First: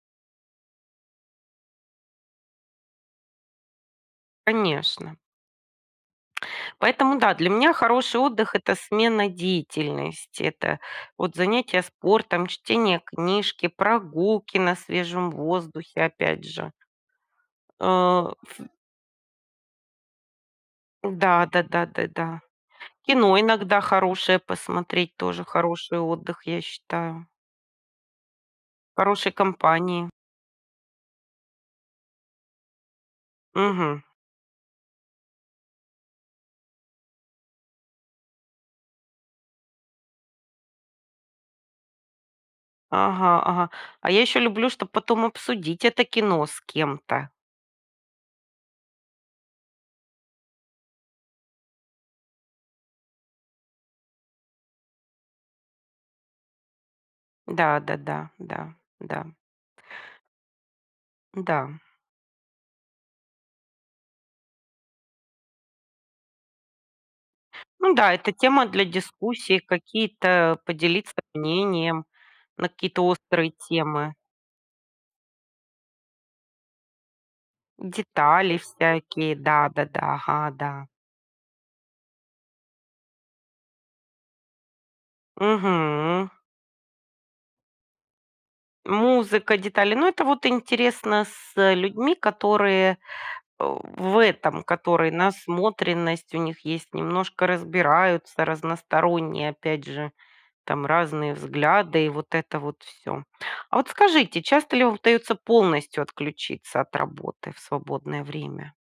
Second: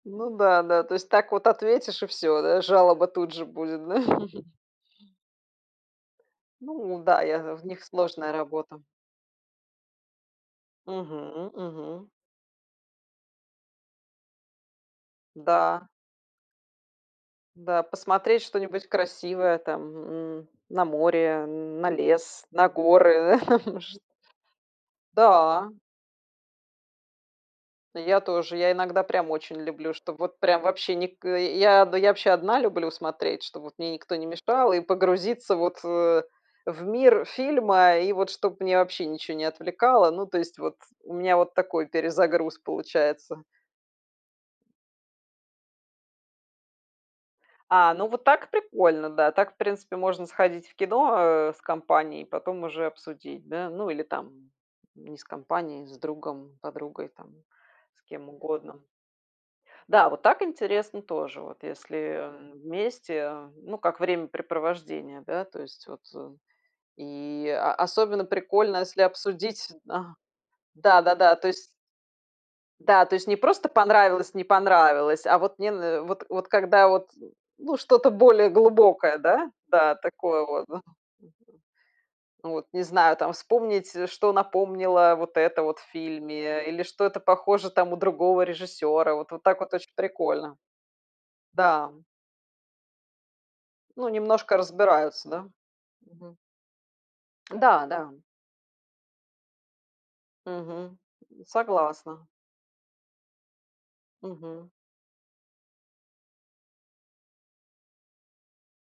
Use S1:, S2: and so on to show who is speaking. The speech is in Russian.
S1: Ну да, да. Так вот ответишь и всё, да жалоба тут же будет. Да?
S2: Конечно.
S1: Ну да,
S2: Поэтому да,
S1: я
S2: для
S1: з в
S2: меня
S1: них
S2: хороший
S1: сложная
S2: отдых- это
S1: работа.
S2: смена деятельности, это вот
S1: Мгм,
S2: занятия
S1: мгм.
S2: спортом, чтение книжки, прогулки на свежем
S1: Да.
S2: воздухе, опять же.
S1: Да.
S2: А,
S1: Посмотреть
S2: ф
S1: что-нибудь красивое там, мгм, м, на море,
S2: Да да
S1: н
S2: да
S1: на
S2: да да.
S1: лес, на
S2: Кино
S1: горы,
S2: иногда
S1: может.
S2: хорошее 2посмотреть- тоже
S1: Да.
S2: хороший отдых, я считаю.
S1: Я тоже. Я
S2: В
S1: иногда прям
S2: хорошей
S1: очень люблю,
S2: компании.
S1: чтобы вот прям вообще ник э, я, да я вообще одна люблю смотреть, чтоб вот мне
S2: Мгм.
S1: никто не мешал, и погрузиться вот, э, в мир фильма, и вот чтобы меня вообще ничего не отвлекало. Ну, то есть, вот у меня вот такой перезагруз
S2: Ага,
S1: получается.
S2: ага. А я ещё люблю, чтоб потом обсудить это кино с кем-то.
S1: А, ну, вот так прикольно, да. Так, в принципе, можно сходить в кино, э, с компанией, потом уже обсудить. Да? Ну, или там не с компанией, а с другом, подругой, там, с кем
S2: Да-да-да, да,
S1: угодно.
S2: да.
S1: Да, вот так интересно тоже, вот
S2: Да.
S1: если, эм, вместе. Э, ну, как времяпрепровождение, да, то есть, вот. И
S2: Ну да,
S1: особенно
S2: это тема
S1: прикольно,
S2: для
S1: если
S2: дискуссии,
S1: обсудить, а,
S2: какие-то э, поделиться
S1: да-да-да, то есть.
S2: мнением на какие-то
S1: Да, то есть не
S2: острые
S1: просто
S2: темы.
S1: понравилось, не понравилось, а вот мне н вот вот когда вот, ну, что-то более
S2: Детали
S1: глубокое,
S2: всякие,
S1: да? Да,
S2: да-да-да.
S1: такое
S2: Ага,
S1: вот.
S2: да.
S1: Да, мгм. Вот не знаю, там вспомнить, с что напомнило вот это в
S2: Мгм.
S1: фильме или что это похоже у другого режиссёра. Вот
S2: Музыка,
S1: так вот очень
S2: детали. Но это вот
S1: прикольно.
S2: интересно с, э,
S1: Да.
S2: людьми, которые, э,
S1: Ну,
S2: в
S1: немножко
S2: этом которые,
S1: разбираются, да?
S2: насмотренность
S1: Мгм.
S2: у них есть, немножко
S1: Да, да.
S2: разбираются, разносторонние, опять же,
S1: Мгм,
S2: там разные
S1: м,
S2: взгляды и
S1: согласна.
S2: вот это вот всё. А вот скажите,
S1: Мгм.
S2: часто ли вам удается полностью отключиться от работы в свободное время?